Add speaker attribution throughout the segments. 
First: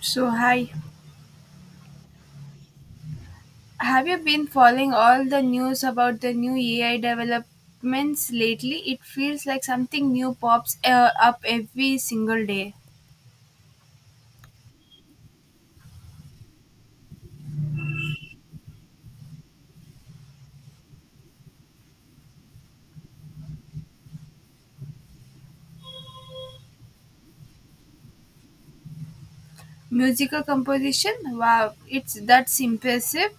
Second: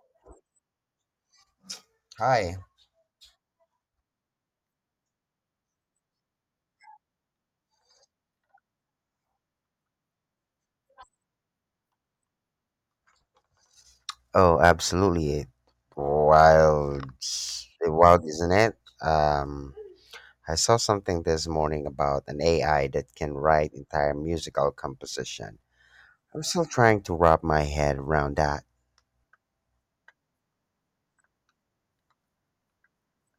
Speaker 1: So, hi.
Speaker 2: Hi.
Speaker 1: Have you been following all the news about the new AI developments lately? It feels like something new pops up every single day.
Speaker 2: Oh, absolutely. Wild, it wild, isn't it? Um, I saw something this morning about an AI that can write entire musical composition. I'm still trying to wrap my head around that.
Speaker 1: Musical composition. Wow, it's that's impressive.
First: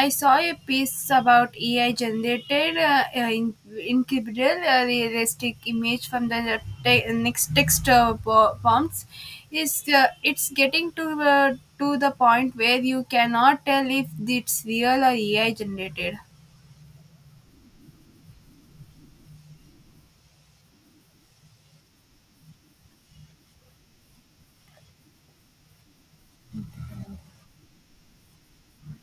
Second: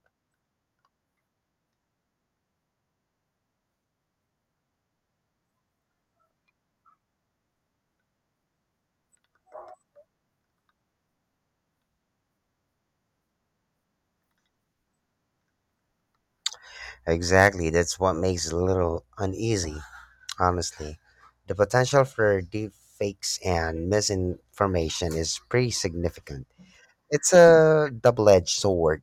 Speaker 1: I saw a piece about AI generated in incredible realistic image from the next text prompts. Is It's getting to the point where you cannot tell if it's real or AI generated.
Speaker 2: Exactly, that's what makes it a little uneasy, honestly. The potential for deep fakes and misinformation is pretty significant. It's a double-edged sword.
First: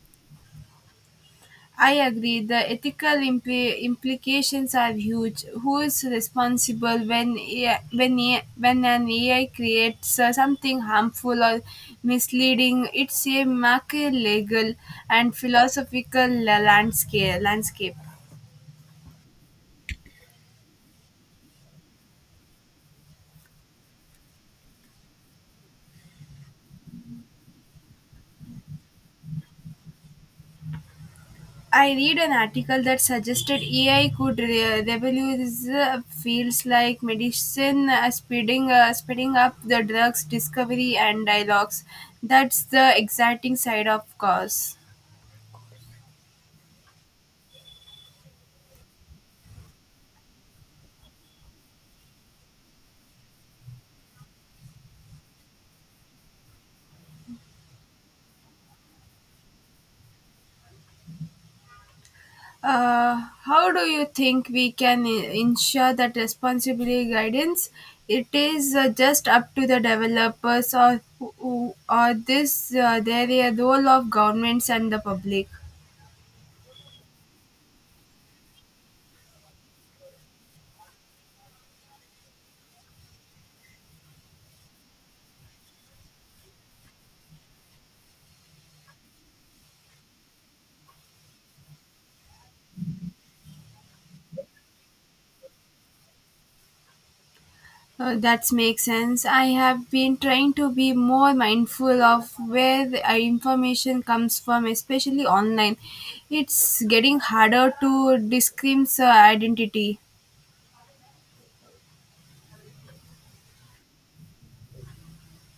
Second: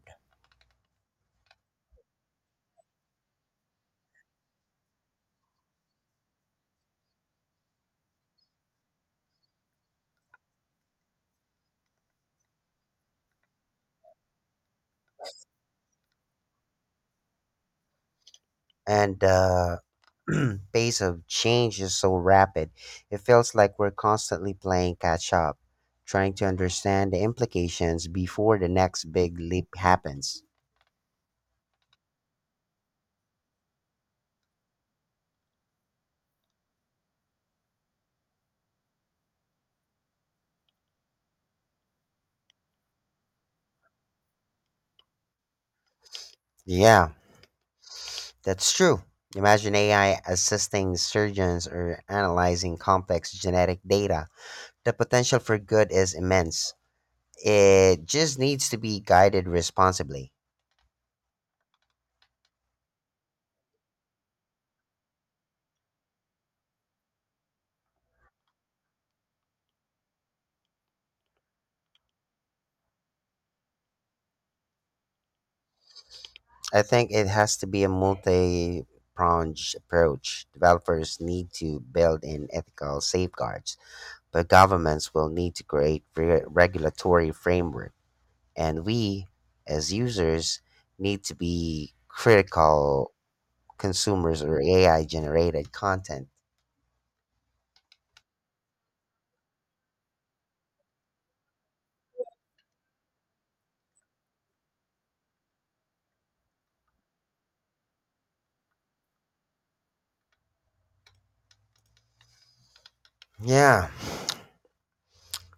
Speaker 1: I agree. The ethical implications are huge. Who is responsible when an AI creates something harmful or misleading? It's a macro legal and philosophical landscape. Landscape.
Speaker 2: And the pace of change is so rapid. It feels like we're constantly playing catch up, trying to understand the implications before the next big leap happens.
Speaker 1: I read an article that suggested AI could revolutionize fields like medicine, speeding up the drugs discovery and dialogues. That's the exciting side, of course.
Speaker 2: Yeah, that's true. Imagine AI assisting surgeons or analyzing complex genetic data. The potential for good is immense. It just needs to be guided responsibly.
Speaker 1: How do you think we can ensure that responsibility guidance? It is just up to the developers, or or this there a role of governments and the public?
Speaker 2: I think it has to be a multi pronged approach. Developers need to build in ethical safeguards, but governments will need to create regulatory framework. And we, as users, need to be critical consumers or AI generated content.
Speaker 1: That makes sense. I have been trying to be more mindful of where the information comes from, especially online. It's getting harder to disclaim identity.
Speaker 2: Yeah,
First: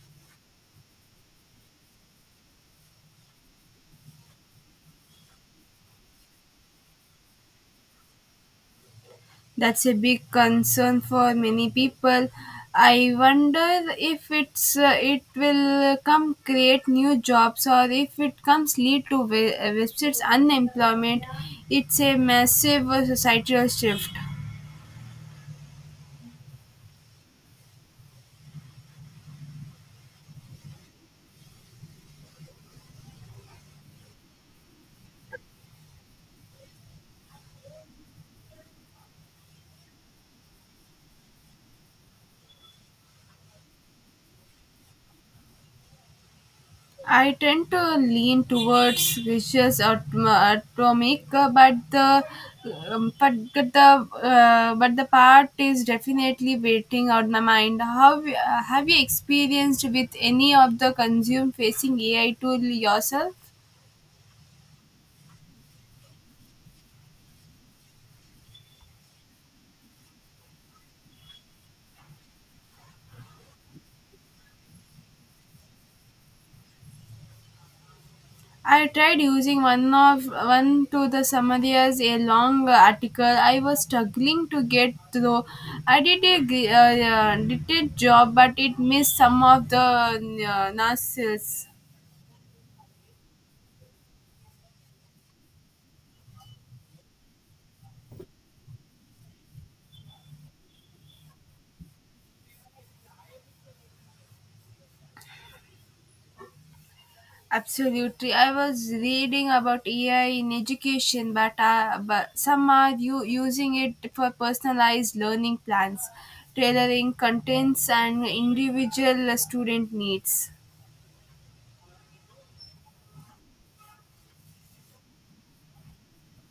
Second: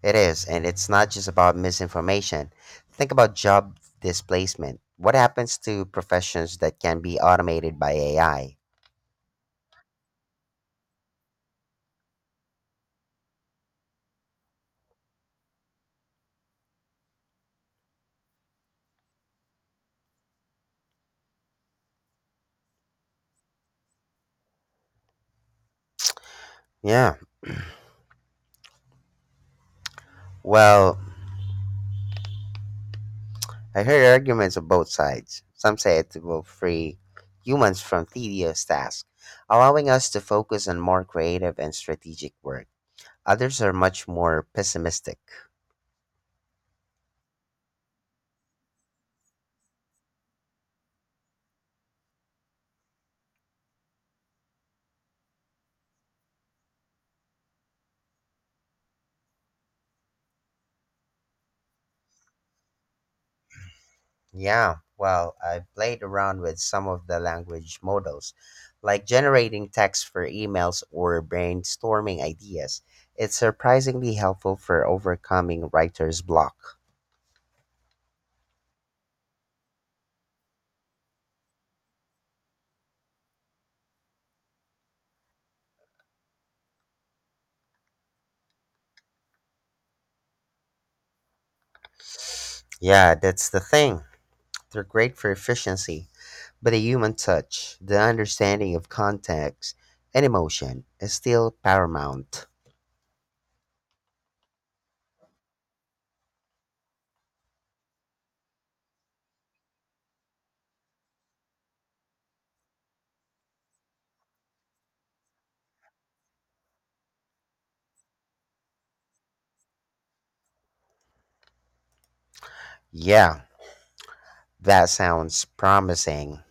Speaker 2: it is. And it's not just about misinformation. Think about job displacement. What happens to professions that can be automated by AI?
Speaker 1: That's a big concern for many people. I wonder if it will come create new jobs, or if it comes lead to websites unemployment. It's a massive societal shift.
Speaker 2: Yeah. Well, I heard arguments on both sides. Some say it will free humans from tedious tasks, allowing us to focus on more creative and strategic work. Others are much more pessimistic.
Speaker 1: I tend to lean towards vicious atomic, um, but the but the part is definitely waiting on my mind. How have you experienced with any of the consume facing AI tool yourself?
Speaker 2: Yeah, well, I've played around with some of the language models, like generating text for emails or brainstorming ideas. It's surprisingly helpful for overcoming writer's block.
Speaker 1: I tried using one to the summaries a long article. I was struggling to get through. I did a did a job, but it missed some of the nuances.
Speaker 2: Yeah, that's the thing. They're great for efficiency, but the human touch, the understanding of context and emotion, is still paramount.
Speaker 1: Absolutely. I was reading about AI in education, but some are you using it for personalized learning plans, tailoring contents and individual student needs.
Speaker 2: Yeah, that sounds promising.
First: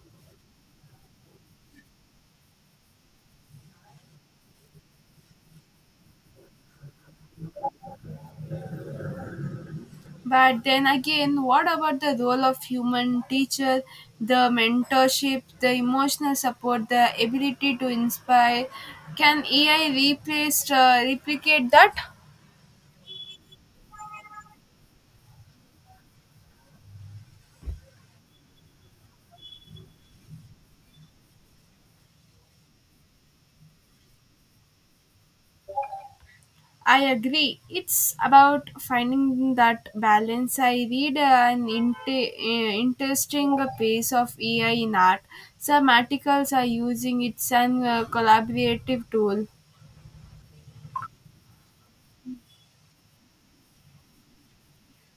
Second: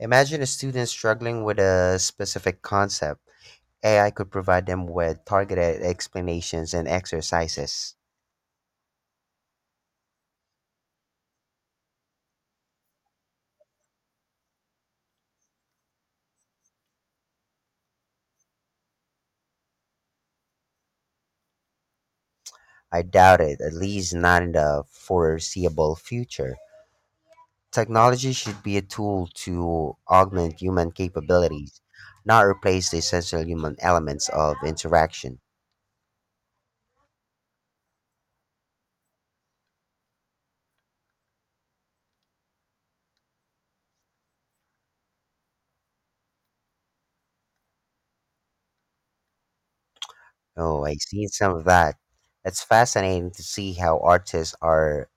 Speaker 2: Imagine a student struggling with a specific concept. AI could provide them with targeted explanations and exercises.
Speaker 1: But then again, what about the role of human teacher, the mentorship, the emotional support, the ability to inspire? Can AI replicate that?
Speaker 2: I doubt it, at least not in the foreseeable future. Technology should be a tool to augment human capabilities, not replace the essential human elements of interaction.
Speaker 1: I agree. It's about finding that balance. I read interesting piece of AI in art. Some articles are using it as a collaborative tool.
Speaker 2: Oh, I seen some of that. It's fascinating to see how artists are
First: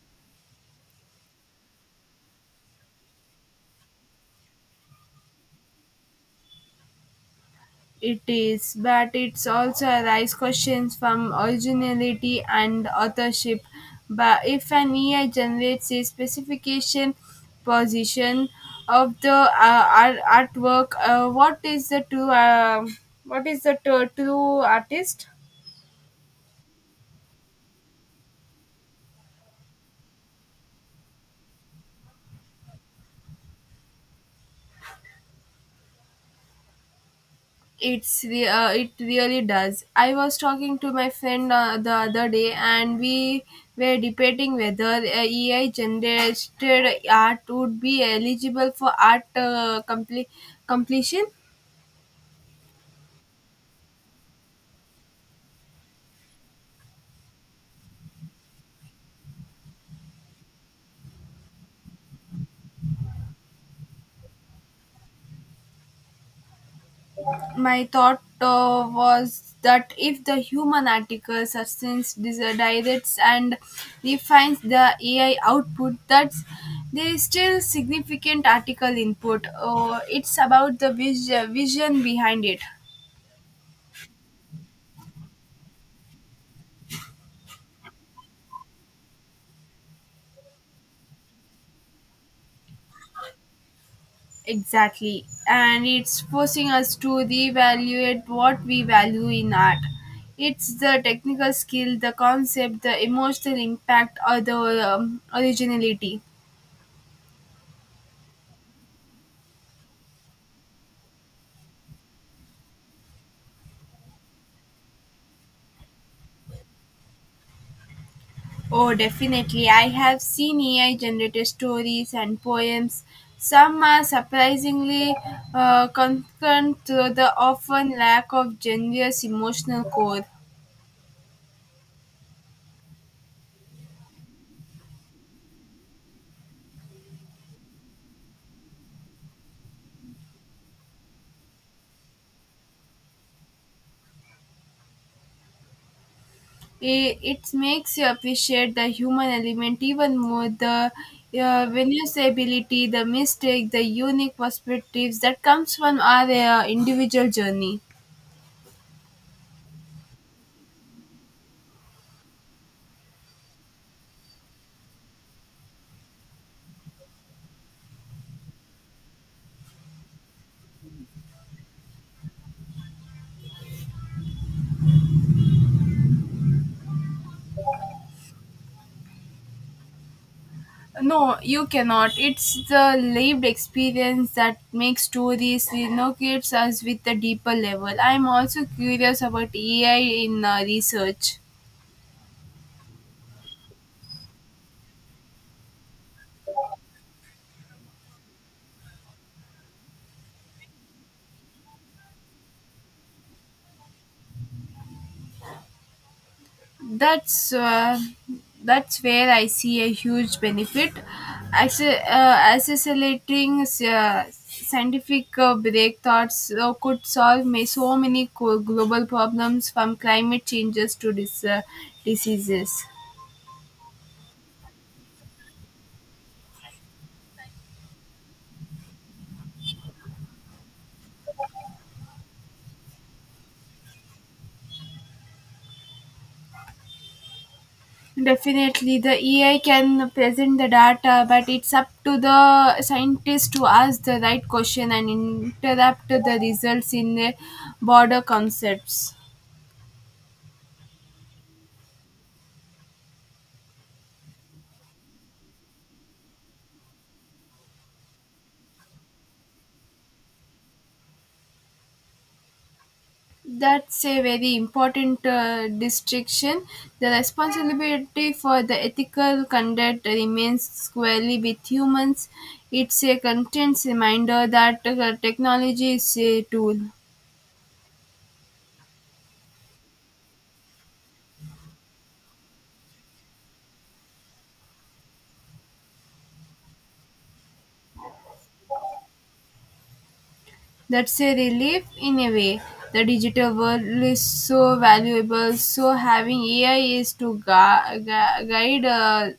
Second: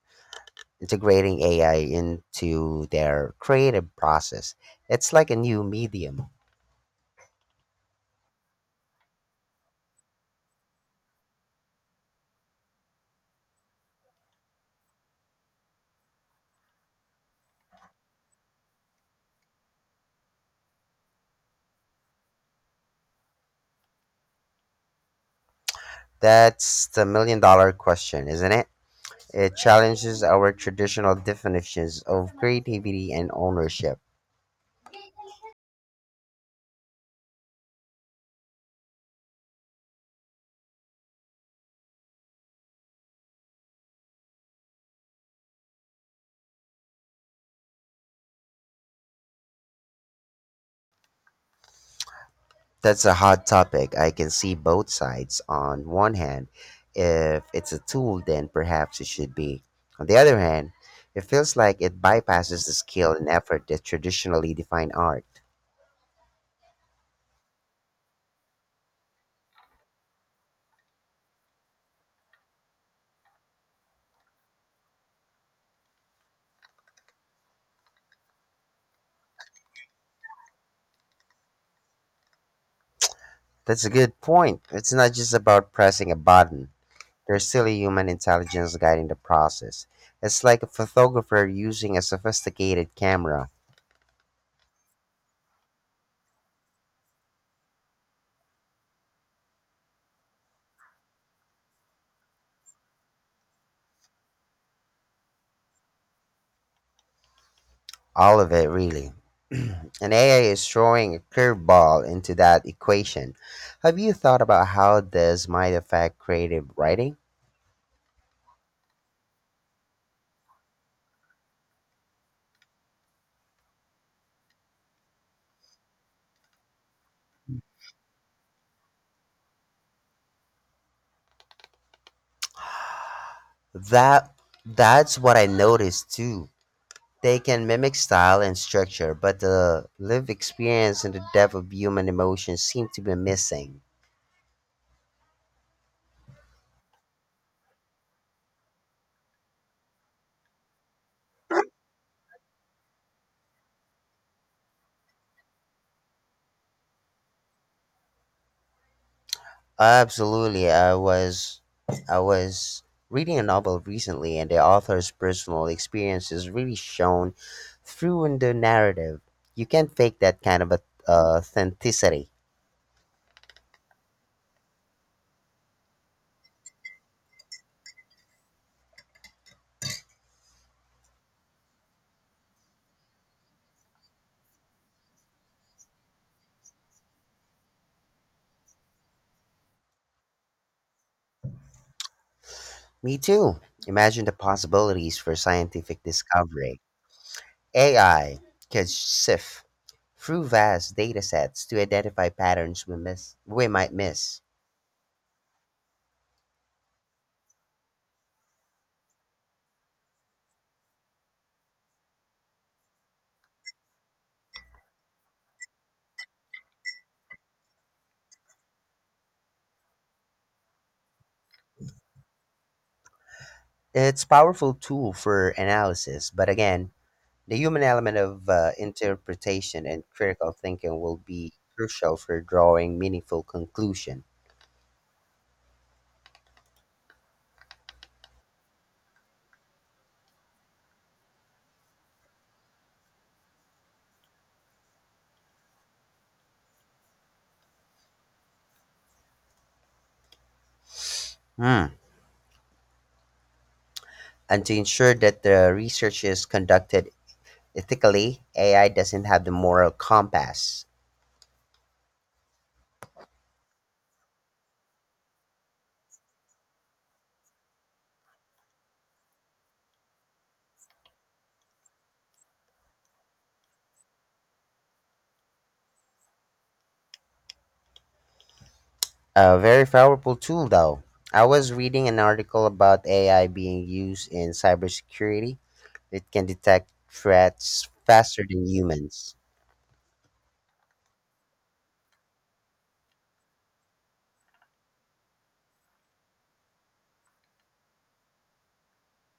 Speaker 2: integrating AI into their creative process. It's like a new medium.
Speaker 1: It is, but it's also raises questions from originality and authorship. But if an AI generates a specification position of the artwork, what is the true artist?
Speaker 2: That's the million dollar question, isn't it? It challenges our traditional definitions of creativity and ownership.
Speaker 1: It really does. I was talking to my friend the other day, and we were debating whether AI generated art would be eligible for art completion.
Speaker 2: That's a hot topic. I can see both sides. On one hand, if it's a tool, then perhaps it should be. On the other hand, it feels like it bypasses the skill and effort that traditionally define art.
Speaker 1: My thought was that if the human article substance directs and refines the AI output, that's there is still significant article input. It's about the vision behind it.
Speaker 2: That's a good point. It's not just about pressing a button. There's still a human intelligence guiding the process. It's like a photographer using a sophisticated camera.
Speaker 1: Exactly. And it's forcing us to reevaluate what we value in art. It's the technical skill, the concept, the emotional impact, or the originality.
Speaker 2: All of it, really. And AI is throwing a curveball into that equation. Have you thought about how this might affect creative writing?
Speaker 1: Oh, definitely. I have seen AI generated stories and poems. Some are surprisingly concerned to the often lack of generous emotional core.
Speaker 2: That that's what I noticed too. They can mimic style and structure, but the lived experience and the depth of human emotion seem to be missing.
Speaker 1: It makes you appreciate the human element even more, the ability, the mistake, the unique perspectives that comes from our individual journey.
Speaker 2: Absolutely. I was reading a novel recently and the author's personal experience is really shown through in the narrative. You can't fake that kind of authenticity.
Speaker 1: No, you cannot. It's the lived experience that makes stories renovates us with a deeper level. I'm also curious about AI in research.
Speaker 2: Me too. Imagine the possibilities for scientific discovery. AI could sift through vast data sets to identify patterns we might miss.
Speaker 1: that's uh, that's where I see a huge benefit. Accelerating scientific breakthroughs could solve may so many global problems, from climate changes to diseases.
Speaker 2: It's a powerful tool for analysis, but again, the human element of interpretation and critical thinking will be crucial for drawing meaningful conclusion.
Speaker 1: Definitely, the AI can present the data, but it's up to the scientist to ask the right question and interrupt the results in broader concepts.
Speaker 2: Hmm. And to ensure that the research is conducted ethically, AI doesn't have the moral compass.
Speaker 1: That's a very important distinction. The responsibility for the ethical conduct remains squarely with humans. It's a content reminder that technology is a tool.
Speaker 2: A very powerful tool, though. I was reading an article about AI being used in cybersecurity. It can detect threats faster than humans.
Speaker 1: That's a relief in a way. The digital world is so valuable, so having AI is to guide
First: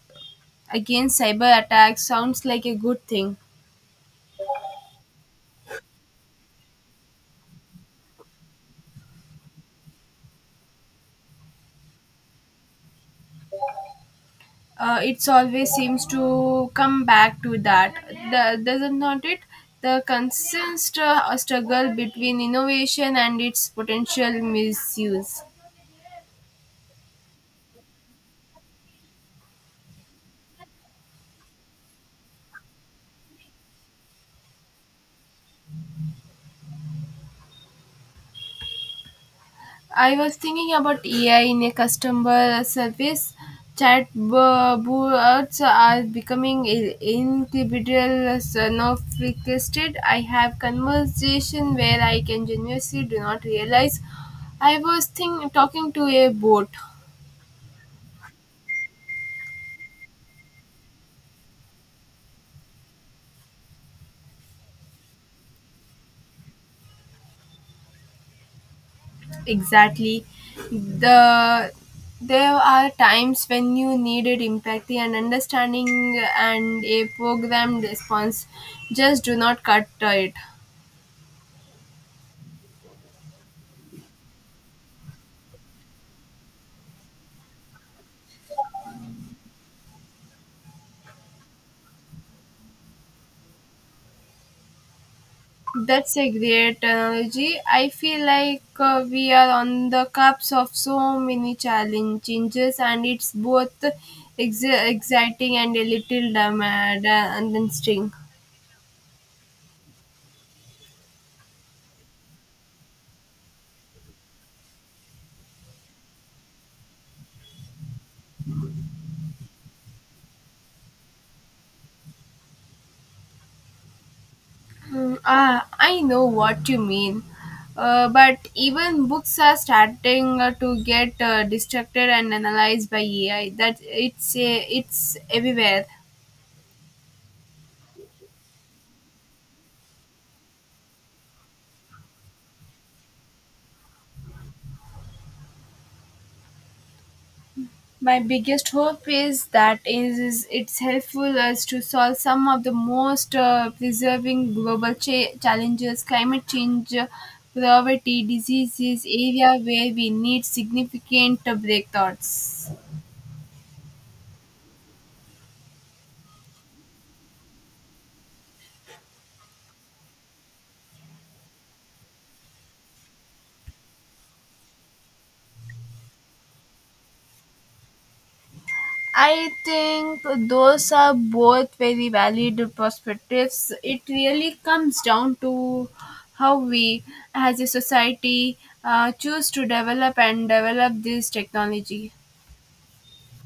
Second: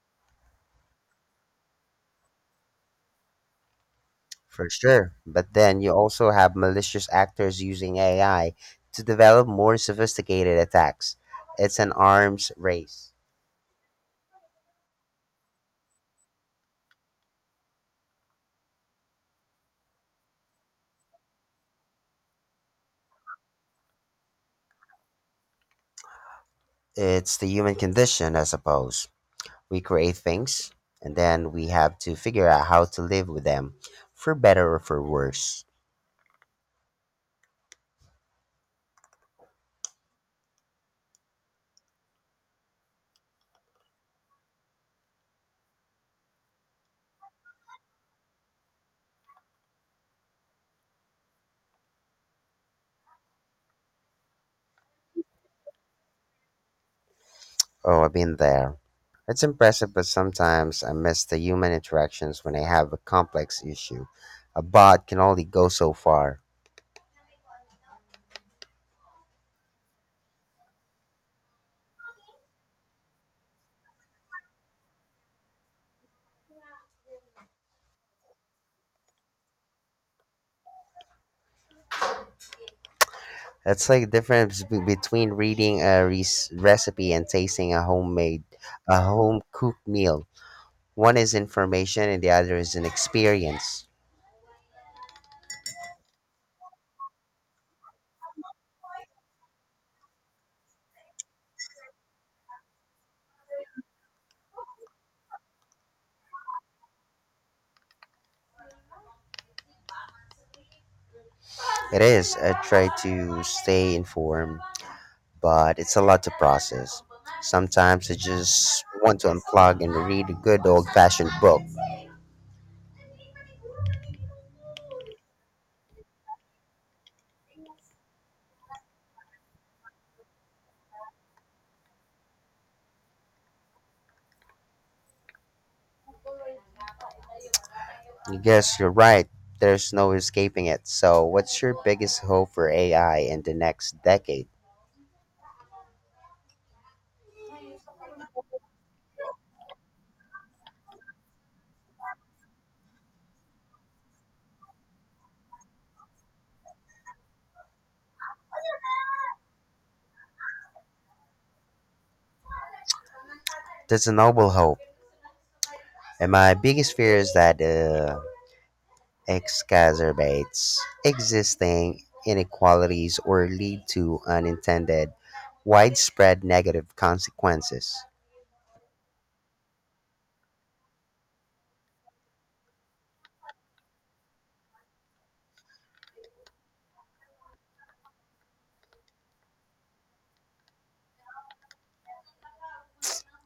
Speaker 1: against cyber attacks sounds like a good thing.
Speaker 2: For sure. But then you also have malicious actors using AI to develop more sophisticated attacks. It's an arms race.
Speaker 1: It's always seems to come back to that, doesn't not it, the constant struggle between innovation and its potential misuse.
Speaker 2: It's the human condition, I suppose. We create things and then we have to figure out how to live with them, for better or for worse.
Speaker 1: I was thinking about AI in a customer service. Chatbots are becoming incredible sophisticated. I have conversation where I can genuinely do not realize I was talking to a bot.
Speaker 2: Oh, I've been there. It's impressive, but sometimes I miss the human interactions when I have a complex issue. A bot can only go so far.
Speaker 1: Exactly. The there are times when you needed empathy and understanding, and a programmed response just do not cut it.
Speaker 2: It's like difference between reading a recipe and tasting a homemade, a home cooked meal. One is information and the other is an experience.
Speaker 1: That's a great analogy. I feel like we are on the cusp of so many challenge changes, and it's both exciting and a little damaged and interesting.
Speaker 2: It is. I try to stay informed, but it's a lot to process. Sometimes I just want to unplug and read a good old fashioned book.
Speaker 1: Mm, ah, I know what you mean. But even books are starting to get distracted and analyzed by AI. That it's everywhere.
Speaker 2: I guess you're right. There's no escaping it. So, what's your biggest hope for AI in the next decade?
Speaker 1: My biggest hope is is it's helpful us to solve some of the most preserving global challenges, climate change, poverty, diseases, area where we need significant breakthroughs.
Speaker 2: That's a noble hope. And my biggest fear is that exacerbates existing inequalities or lead to unintended, widespread negative consequences.
Speaker 1: I think those are both very valid perspectives. It really comes down to how we, as a society, choose to develop and develop this technology.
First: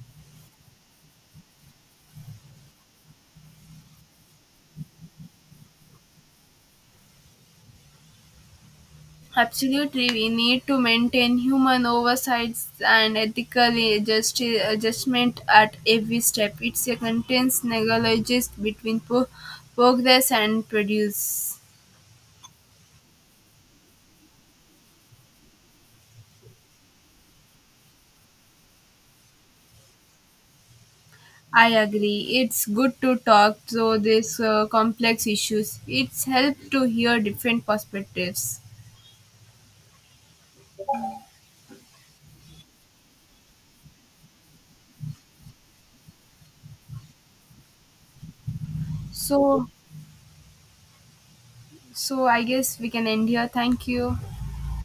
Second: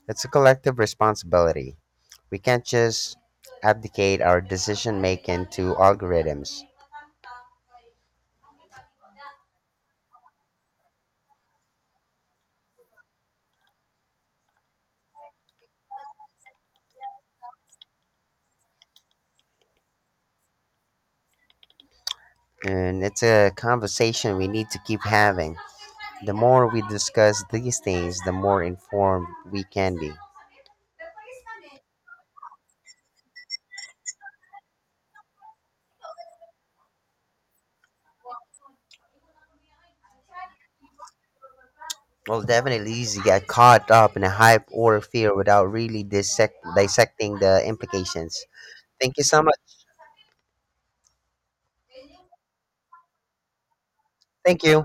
Speaker 2: It's a collective responsibility. We can't just abdicate our decision making to algorithms.
Speaker 1: Absolutely, we need to maintain human oversights and ethical adjustment at every step. It's a continuous negotiation between progress and produce.
Speaker 2: And it's a conversation we need to keep having. The more we discuss these things, the more informed we can be.
Speaker 1: I agree. It's good to talk through these complex issues. It's helped to hear different perspectives.
Speaker 2: Well, definitely easy to get caught up in a hype or fear without really dissecting the implications. Thank you so much.
Speaker 1: So, so I guess we can end here. Thank you.
Speaker 2: Thank you.